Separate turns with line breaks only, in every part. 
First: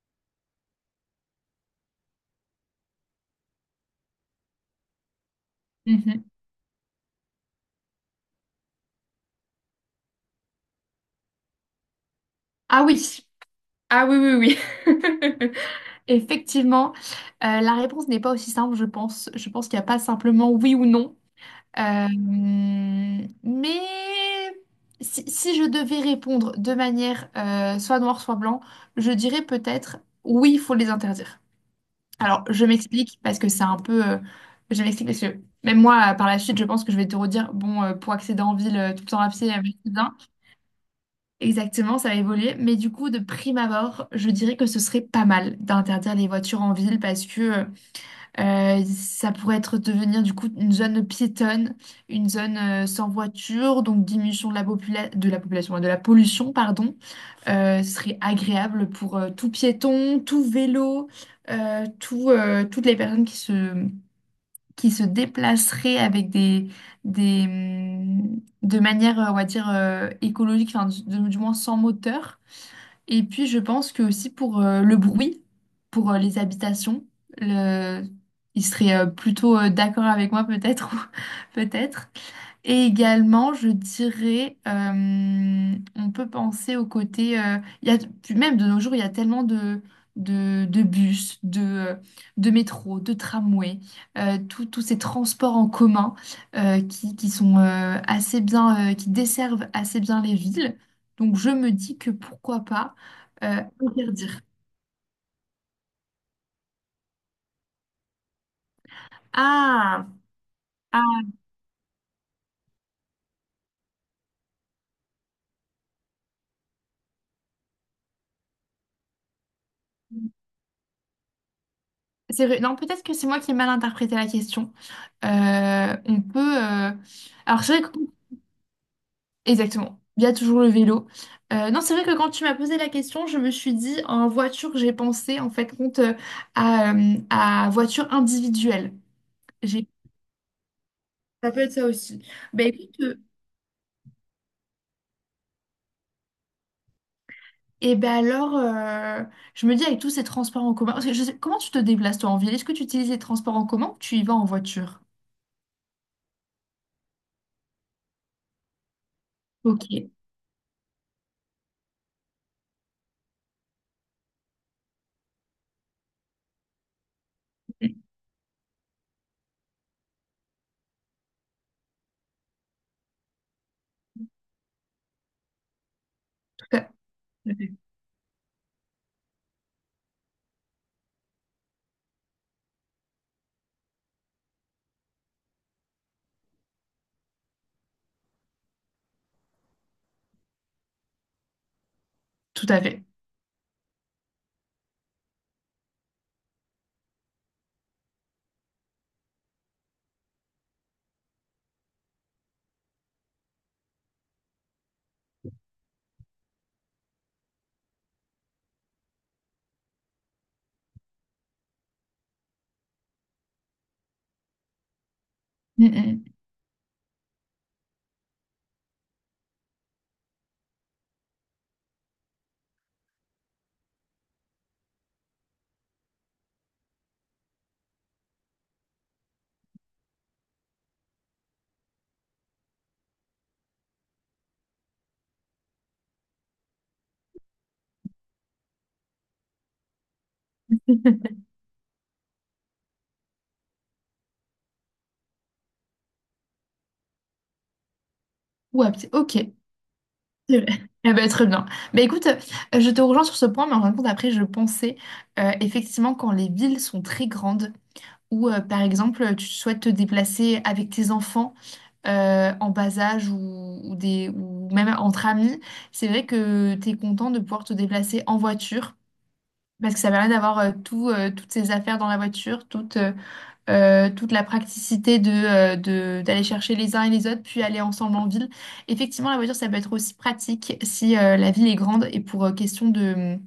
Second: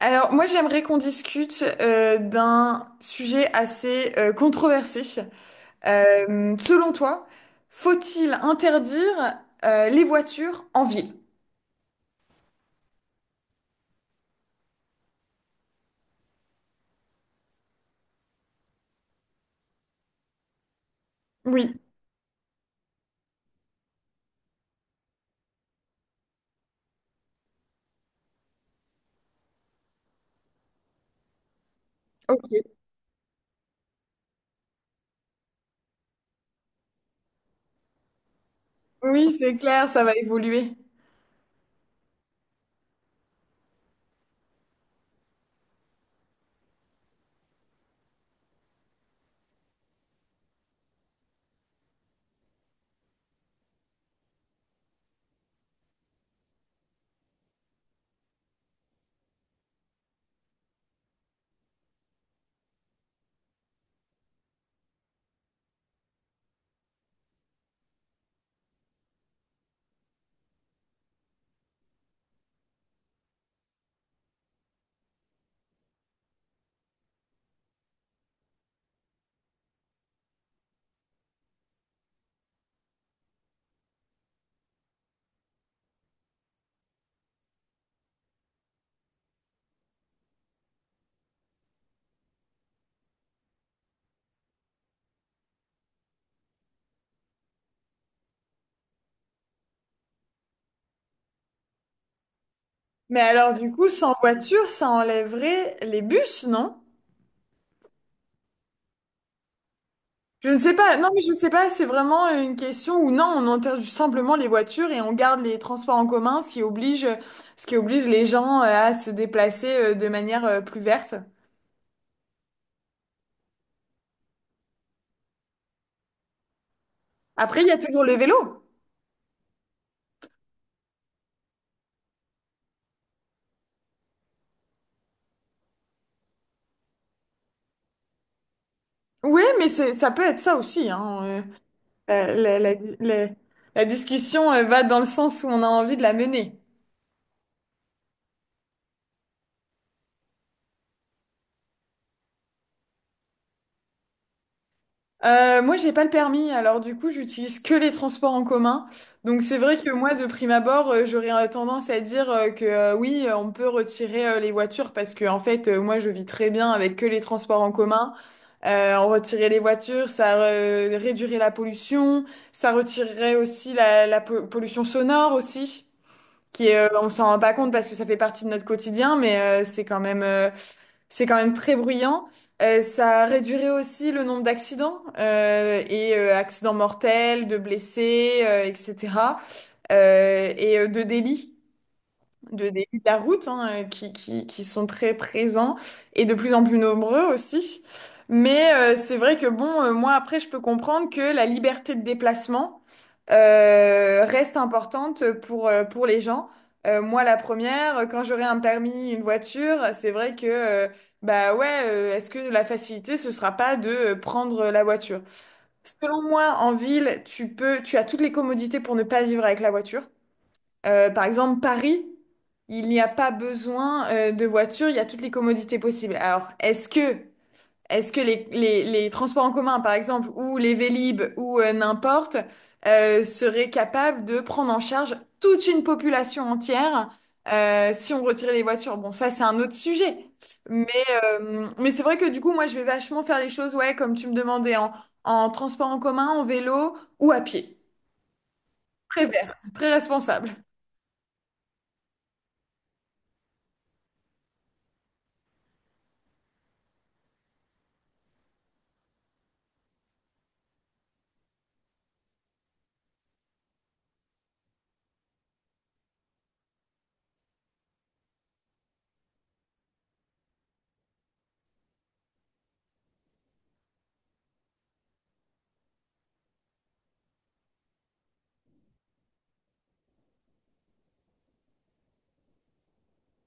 Alors, moi, j'aimerais qu'on discute d'un sujet assez controversé.
Mhm.
Selon toi, faut-il interdire les voitures en ville?
Ah oui, ah oui, oui, oui. Effectivement, la réponse n'est pas aussi simple, je pense. Je pense qu'il n'y a pas simplement oui ou non.
Oui,
Euh, mais si je devais répondre de manière soit noire, soit blanc, je dirais peut-être oui, il faut les interdire. Alors, je
ok.
m'explique parce que c'est un peu... je m'explique parce que même moi, par la suite, je pense que je vais te redire, bon, pour accéder en ville, tout le temps à
Oui,
pied,
c'est
merci
clair, ça va
bien.
évoluer.
Exactement, ça va évoluer. Mais du coup, de prime abord, je dirais que ce serait pas mal d'interdire les voitures en ville parce que ça pourrait être devenir du coup une zone piétonne, une zone sans voiture, donc diminution de la de la population, de la pollution, pardon. Ce serait agréable pour tout piéton, tout vélo, toutes les personnes qui se déplaceraient de manière, on va dire, écologique, enfin, du moins sans moteur. Et puis, je pense que aussi pour le bruit, pour les habitations, le... il serait plutôt d'accord avec moi peut-être, peut-être. Et également, je dirais, on peut penser au côté, il y a, puis même de nos jours, il y a tellement de bus, de métro, de tramway, euh, tous ces transports en commun qui sont assez bien, qui desservent assez bien les villes. Donc je me dis que pourquoi pas
Mais alors, du coup, sans
interdire.
voiture, ça enlèverait les bus, non?
Ah,
Je ne sais pas. Non, mais
ah,
je ne sais pas. C'est vraiment une question où non, on interdit simplement les voitures et on garde les transports en commun, ce qui oblige les gens à se déplacer de manière plus verte.
c'est vrai. Non, peut-être que c'est moi qui ai mal interprété la question. On peut. Euh,
Après,
alors,
il y a
c'est vrai que
toujours le vélo.
exactement. Il y a toujours le vélo. Non, c'est vrai que quand tu m'as posé la question, je me suis dit en voiture, j'ai pensé en fait compte à voiture individuelle.
Oui, mais
J'ai...
c'est, ça peut être ça aussi, hein.
Ça peut être ça aussi.
La, la-
Ben
la di-
écoute, euh,
la- la discussion va dans le sens où on a envie de la mener.
et ben alors, je me dis avec tous ces transports en commun, parce que comment tu te déplaces toi en ville? Est-ce que tu utilises les transports en commun ou tu y vas en voiture?
Moi, j'ai pas le permis, alors du coup, j'utilise que les transports en commun. Donc, c'est vrai que
Ok.
moi, de prime abord, j'aurais tendance à dire que oui, on peut retirer les voitures parce que, en fait, moi, je vis très bien avec que les transports en
Mm.
commun. On retirait les voitures, ça réduirait la pollution, ça retirerait aussi pollution sonore aussi,
Tout
qui est,
à tout
on s'en rend pas
à
compte
fait.
parce que ça fait partie de notre quotidien, mais c'est quand même très bruyant. Ça réduirait aussi le nombre d'accidents et accidents mortels, de blessés, etc. Et de délits
Tout
de
à
début de
fait.
la route hein, qui sont très présents et de plus en plus nombreux aussi. Mais c'est vrai que bon, moi après, je peux comprendre que la liberté de déplacement reste importante pour les gens. Moi, la première, quand j'aurai un permis, une voiture, c'est vrai que, bah ouais, est-ce que la facilité, ce sera pas de prendre la voiture?
Mm,
Selon
mm.
moi, en ville, tu peux, tu as toutes les commodités pour ne pas vivre avec la voiture. Par exemple, Paris, il n'y a pas besoin de voiture, il y a toutes les commodités possibles. Alors, est-ce que les transports en commun, par exemple, ou les Vélib, ou n'importe, seraient capables de prendre en charge toute une population entière si on retirait les voitures? Bon, ça, c'est un autre sujet. Mais, mais c'est vrai que du coup, moi, je vais vachement faire les choses, ouais, comme tu me demandais, en transport en commun, en vélo ou à pied.
Ou à pied.
Très
Ok.
vert, très responsable.
C'est vrai. Ah bah, très bien. Bah, écoute, je te rejoins sur ce point, mais en fin de compte, après, je pensais effectivement quand les villes sont très grandes, ou par exemple, tu souhaites te déplacer avec tes enfants en bas âge ou, ou même entre amis, c'est vrai que tu es content de pouvoir te déplacer en voiture, parce que ça permet d'avoir toutes ces affaires dans la voiture, toute la praticité d'aller chercher les uns et les autres, puis aller ensemble en ville. Effectivement, la voiture, ça peut être aussi pratique si la ville est grande et pour question de,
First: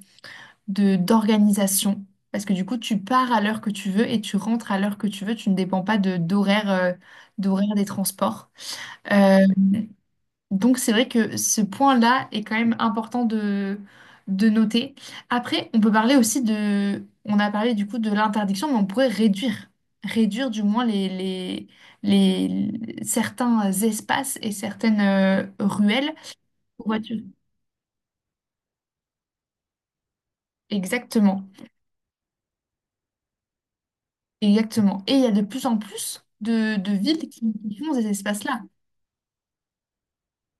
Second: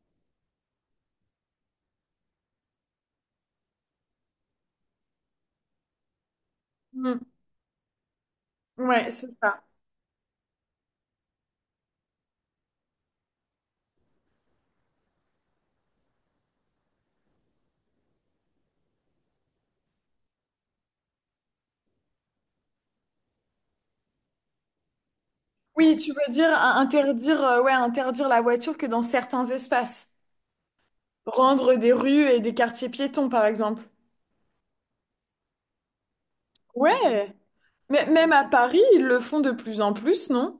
de- d'organisation. Parce que du coup, tu pars à l'heure que tu veux et tu rentres à l'heure que tu veux. Tu ne dépends pas d'horaire,
Mm.
d'horaire des transports.
Ouais, c'est
Euh,
ça.
donc c'est vrai que ce point-là est quand même important de noter. Après, on peut parler aussi de... On a parlé du coup de l'interdiction, mais on pourrait réduire, réduire du moins les certains espaces et certaines
Oui, tu
ruelles
veux dire
aux voitures.
interdire, ouais, interdire la voiture que dans certains espaces.
Exactement,
Rendre des rues et des quartiers piétons, par exemple.
exactement. Et il y a de plus en plus de villes
Ouais,
qui font
mais
ces
même à
espaces-là,
Paris, ils le font de plus en plus, non?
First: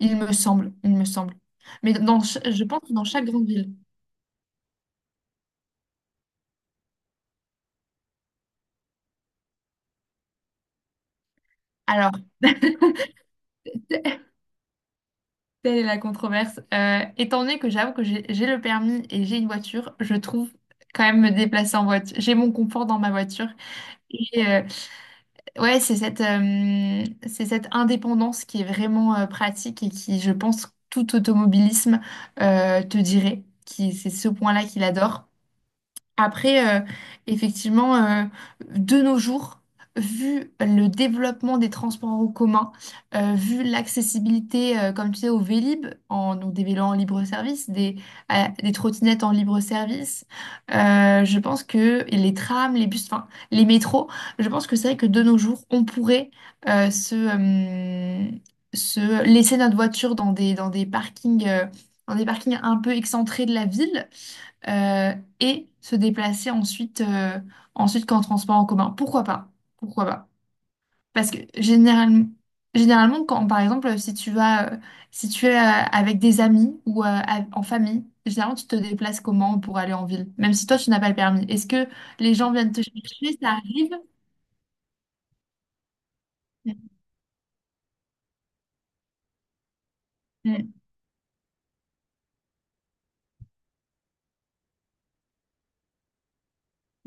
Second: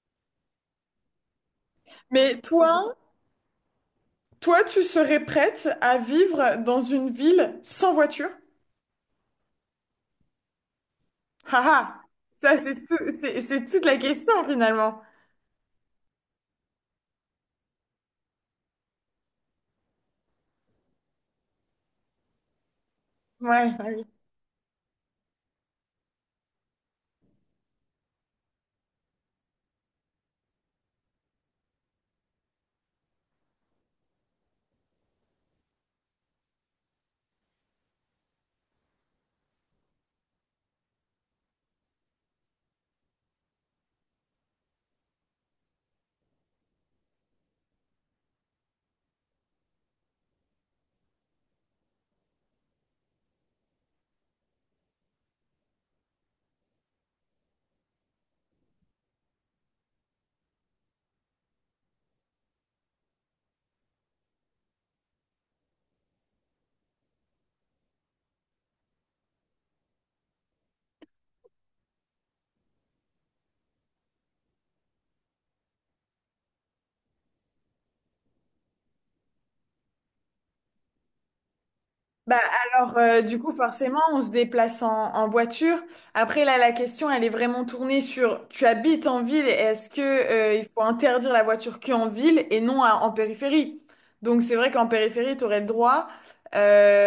il me semble, il me semble. Mais
Mais
je pense que
toi,
dans chaque grande ville.
toi, tu serais prête à vivre dans une ville sans voiture? Haha,
Alors...
c'est toute la question finalement.
Telle est la controverse. Étant donné que j'avoue que j'ai le permis et j'ai une voiture, je trouve quand même me déplacer en voiture. J'ai mon confort dans ma voiture.
Ouais, bah oui.
Et ouais, c'est c'est cette indépendance qui est vraiment pratique et qui, je pense, tout automobilisme te dirait. Qui, c'est ce point-là qu'il adore. Après, effectivement, de nos jours, vu le développement des transports en commun, vu l'accessibilité, comme tu sais, au Vélib, en, donc des vélos en libre service, des trottinettes en libre service, je pense que et les trams, les bus, enfin les métros, je pense que c'est vrai que de nos jours, on pourrait euh, se, euh, se laisser notre voiture dans des parkings un peu excentrés de la ville euh, et se déplacer ensuite, ensuite qu'en transport en commun. Pourquoi pas? Pourquoi pas? Parce que généralement, généralement quand, par exemple, si tu vas, si tu es avec des amis ou en famille, généralement, tu te déplaces comment pour aller en ville, même si toi, tu n'as pas le permis. Est-ce que les
Bah
gens viennent te
alors
chercher?
du coup
Ça arrive?
forcément on se déplace en voiture. Après là la
Mm,
question elle est vraiment tournée sur tu habites en ville et est-ce que il faut
mm,
interdire la voiture qu'en ville et non en périphérie. Donc c'est vrai qu'en périphérie tu aurais le droit.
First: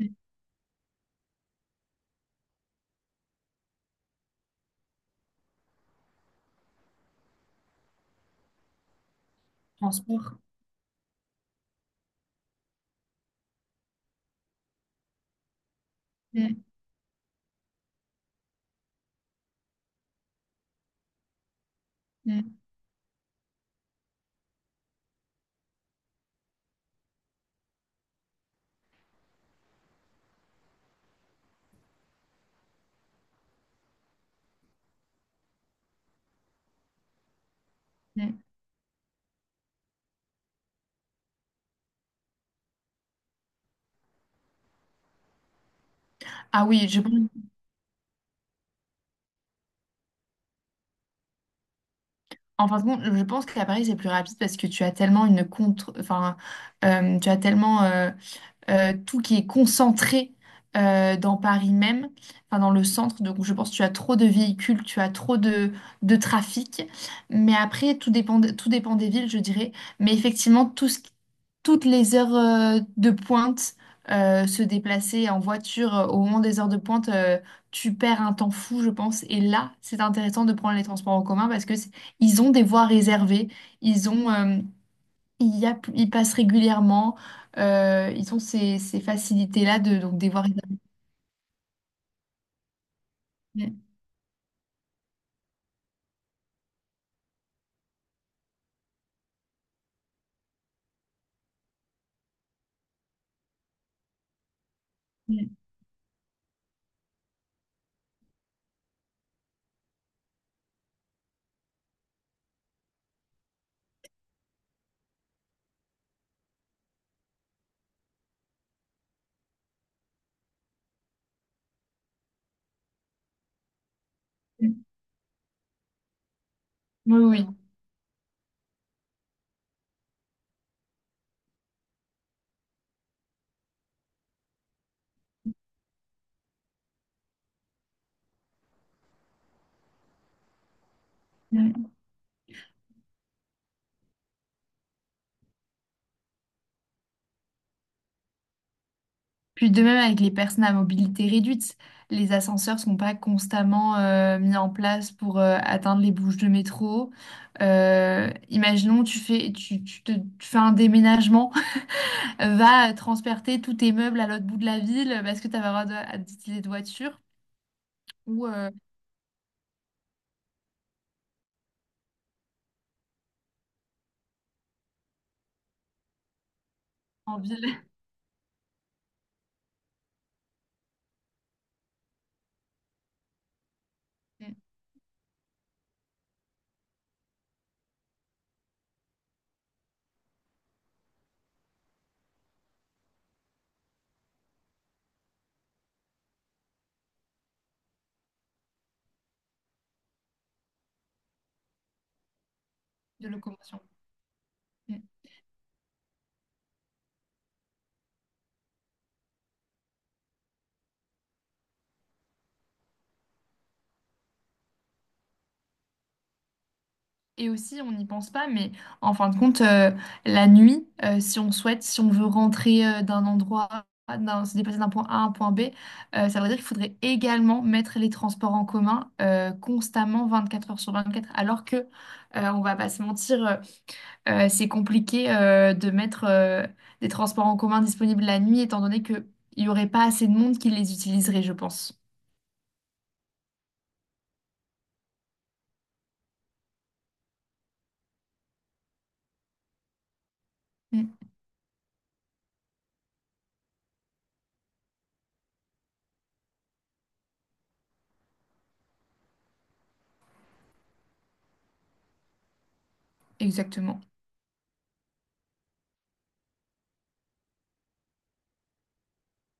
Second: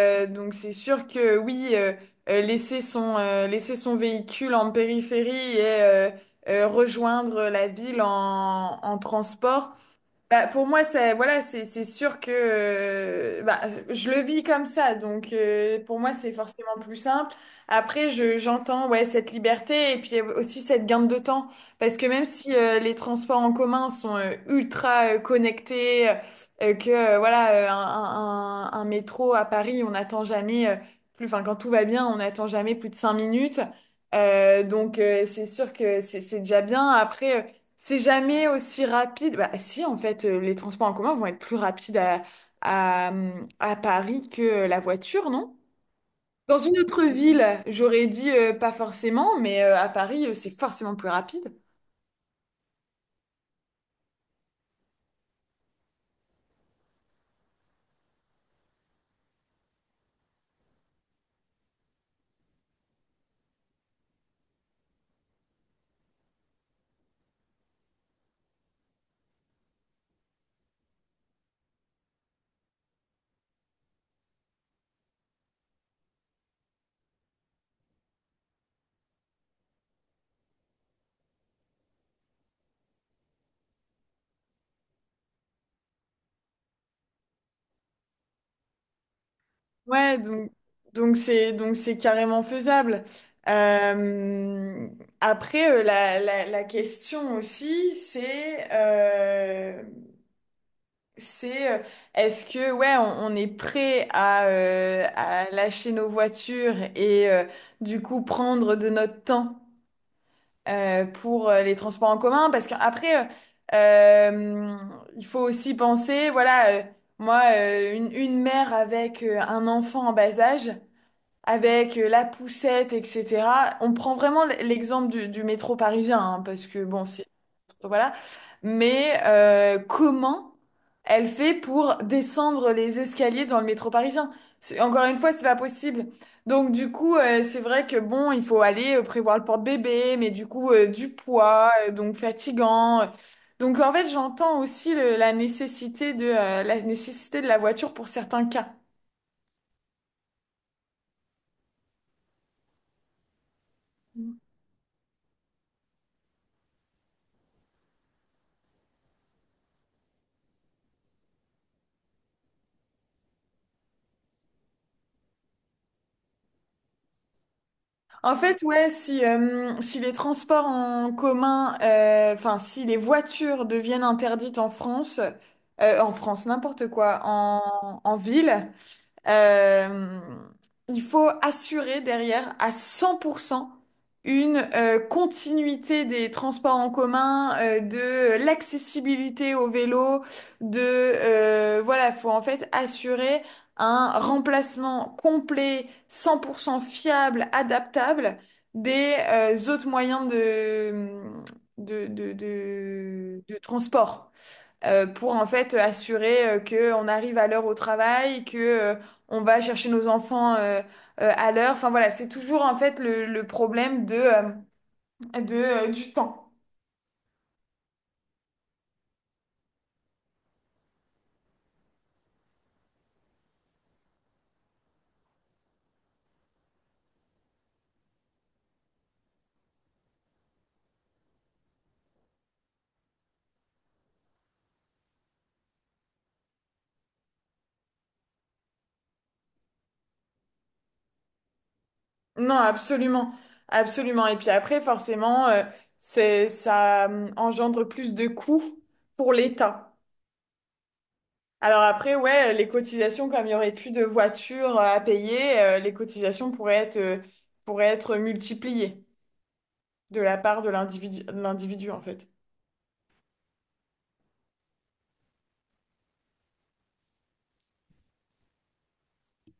mm.
Donc c'est sûr que oui laisser son véhicule en périphérie et rejoindre la ville en transport.
Transport.
Bah, pour moi, c'est voilà, c'est sûr que bah, je le vis comme ça, donc pour moi, c'est
Mm,
forcément plus simple. Après, je j'entends ouais cette liberté et puis aussi cette gain de temps, parce que même si
mm,
les transports en commun sont ultra connectés, que voilà un métro à Paris, on n'attend jamais plus, enfin quand tout va bien, on n'attend jamais plus de 5 minutes. Donc c'est sûr que c'est déjà bien. Après, c'est
mm.
jamais aussi rapide. Bah, si, en fait, les transports en commun vont être plus rapides à Paris que la voiture, non? Dans
Ah
une
oui, je
autre
pense,
ville, j'aurais dit pas forcément, mais à Paris, c'est forcément plus rapide.
en fin de compte, je pense qu'à Paris, c'est plus rapide parce que tu as tellement une contre, enfin, tu as tellement tout qui est concentré dans Paris même, enfin dans le centre. Donc je pense que tu as trop de véhicules, tu as trop de trafic. Mais après, tout dépend, tout dépend des villes, je dirais. Mais effectivement, toutes les heures de pointe, se déplacer en voiture au moment des heures de pointe, tu perds un temps fou, je pense. Et là, c'est intéressant de prendre les transports en commun parce que ils ont des voies réservées. Ils ont, il y a, ils passent régulièrement. Euh, ils ont ces facilités-là de donc
Ouais,
des voies
donc
réservées.
donc c'est donc c'est carrément faisable.
Mm,
Euh, Après, la question aussi, c'est C'est euh, est-ce que ouais on est prêt à
mm,
lâcher nos voitures et du coup prendre de notre temps pour les transports en commun parce qu'après euh, il faut aussi penser voilà moi une mère avec un enfant en bas âge avec la poussette etc. On prend vraiment
mm.
l'exemple du métro parisien hein, parce que bon
Oui, oui.
voilà. Mais comment elle fait pour descendre les escaliers dans le métro parisien? Encore une fois, c'est pas possible. Donc du coup, c'est vrai que bon, il faut aller prévoir le porte-bébé, mais du coup, du poids,
Mm.
donc fatigant. Donc en fait, j'entends aussi la nécessité de, la nécessité de la voiture pour certains cas.
Puis de même avec les personnes à mobilité réduite, les ascenseurs sont pas constamment mis en place pour atteindre les bouches de métro. Imaginons, tu fais, tu te- tu fais un déménagement, va transperter tous tes meubles à l'autre bout de la ville parce que tu n'as pas le droit d'utiliser de voiture
En
ou
fait, ouais, si, si les transports en commun, enfin, si les voitures deviennent interdites en France, n'importe quoi,
en ville
en ville, euh, il faut assurer derrière à 100% une continuité des transports en commun, de l'accessibilité au vélo, de voilà, faut en fait assurer un remplacement complet, 100% fiable, adaptable des autres moyens de,
de
de
locomotion.
transport
Mm.
pour en fait assurer que on arrive à l'heure au travail, que on va chercher nos enfants à l'heure. Enfin voilà, c'est toujours en fait le problème de, du temps.
Et aussi, on n'y pense pas, mais en fin de compte, la nuit, si on souhaite, si on veut rentrer d'un endroit, se déplacer d'un point A à un point B, ça veut dire qu'il faudrait également mettre les transports en commun constamment 24 heures sur 24. Alors que, on va pas se mentir, c'est compliqué de mettre des transports en commun disponibles la nuit, étant donné qu'il n'y aurait pas assez de monde qui les utiliserait, je pense.
Non, absolument, absolument. Et puis après, forcément, c'est, ça engendre plus de coûts pour l'État.
Mm,
Alors après, ouais, les cotisations, comme il n'y aurait plus de voitures à payer, les cotisations pourraient être multipliées de la part de l'individu, en fait.
exactement.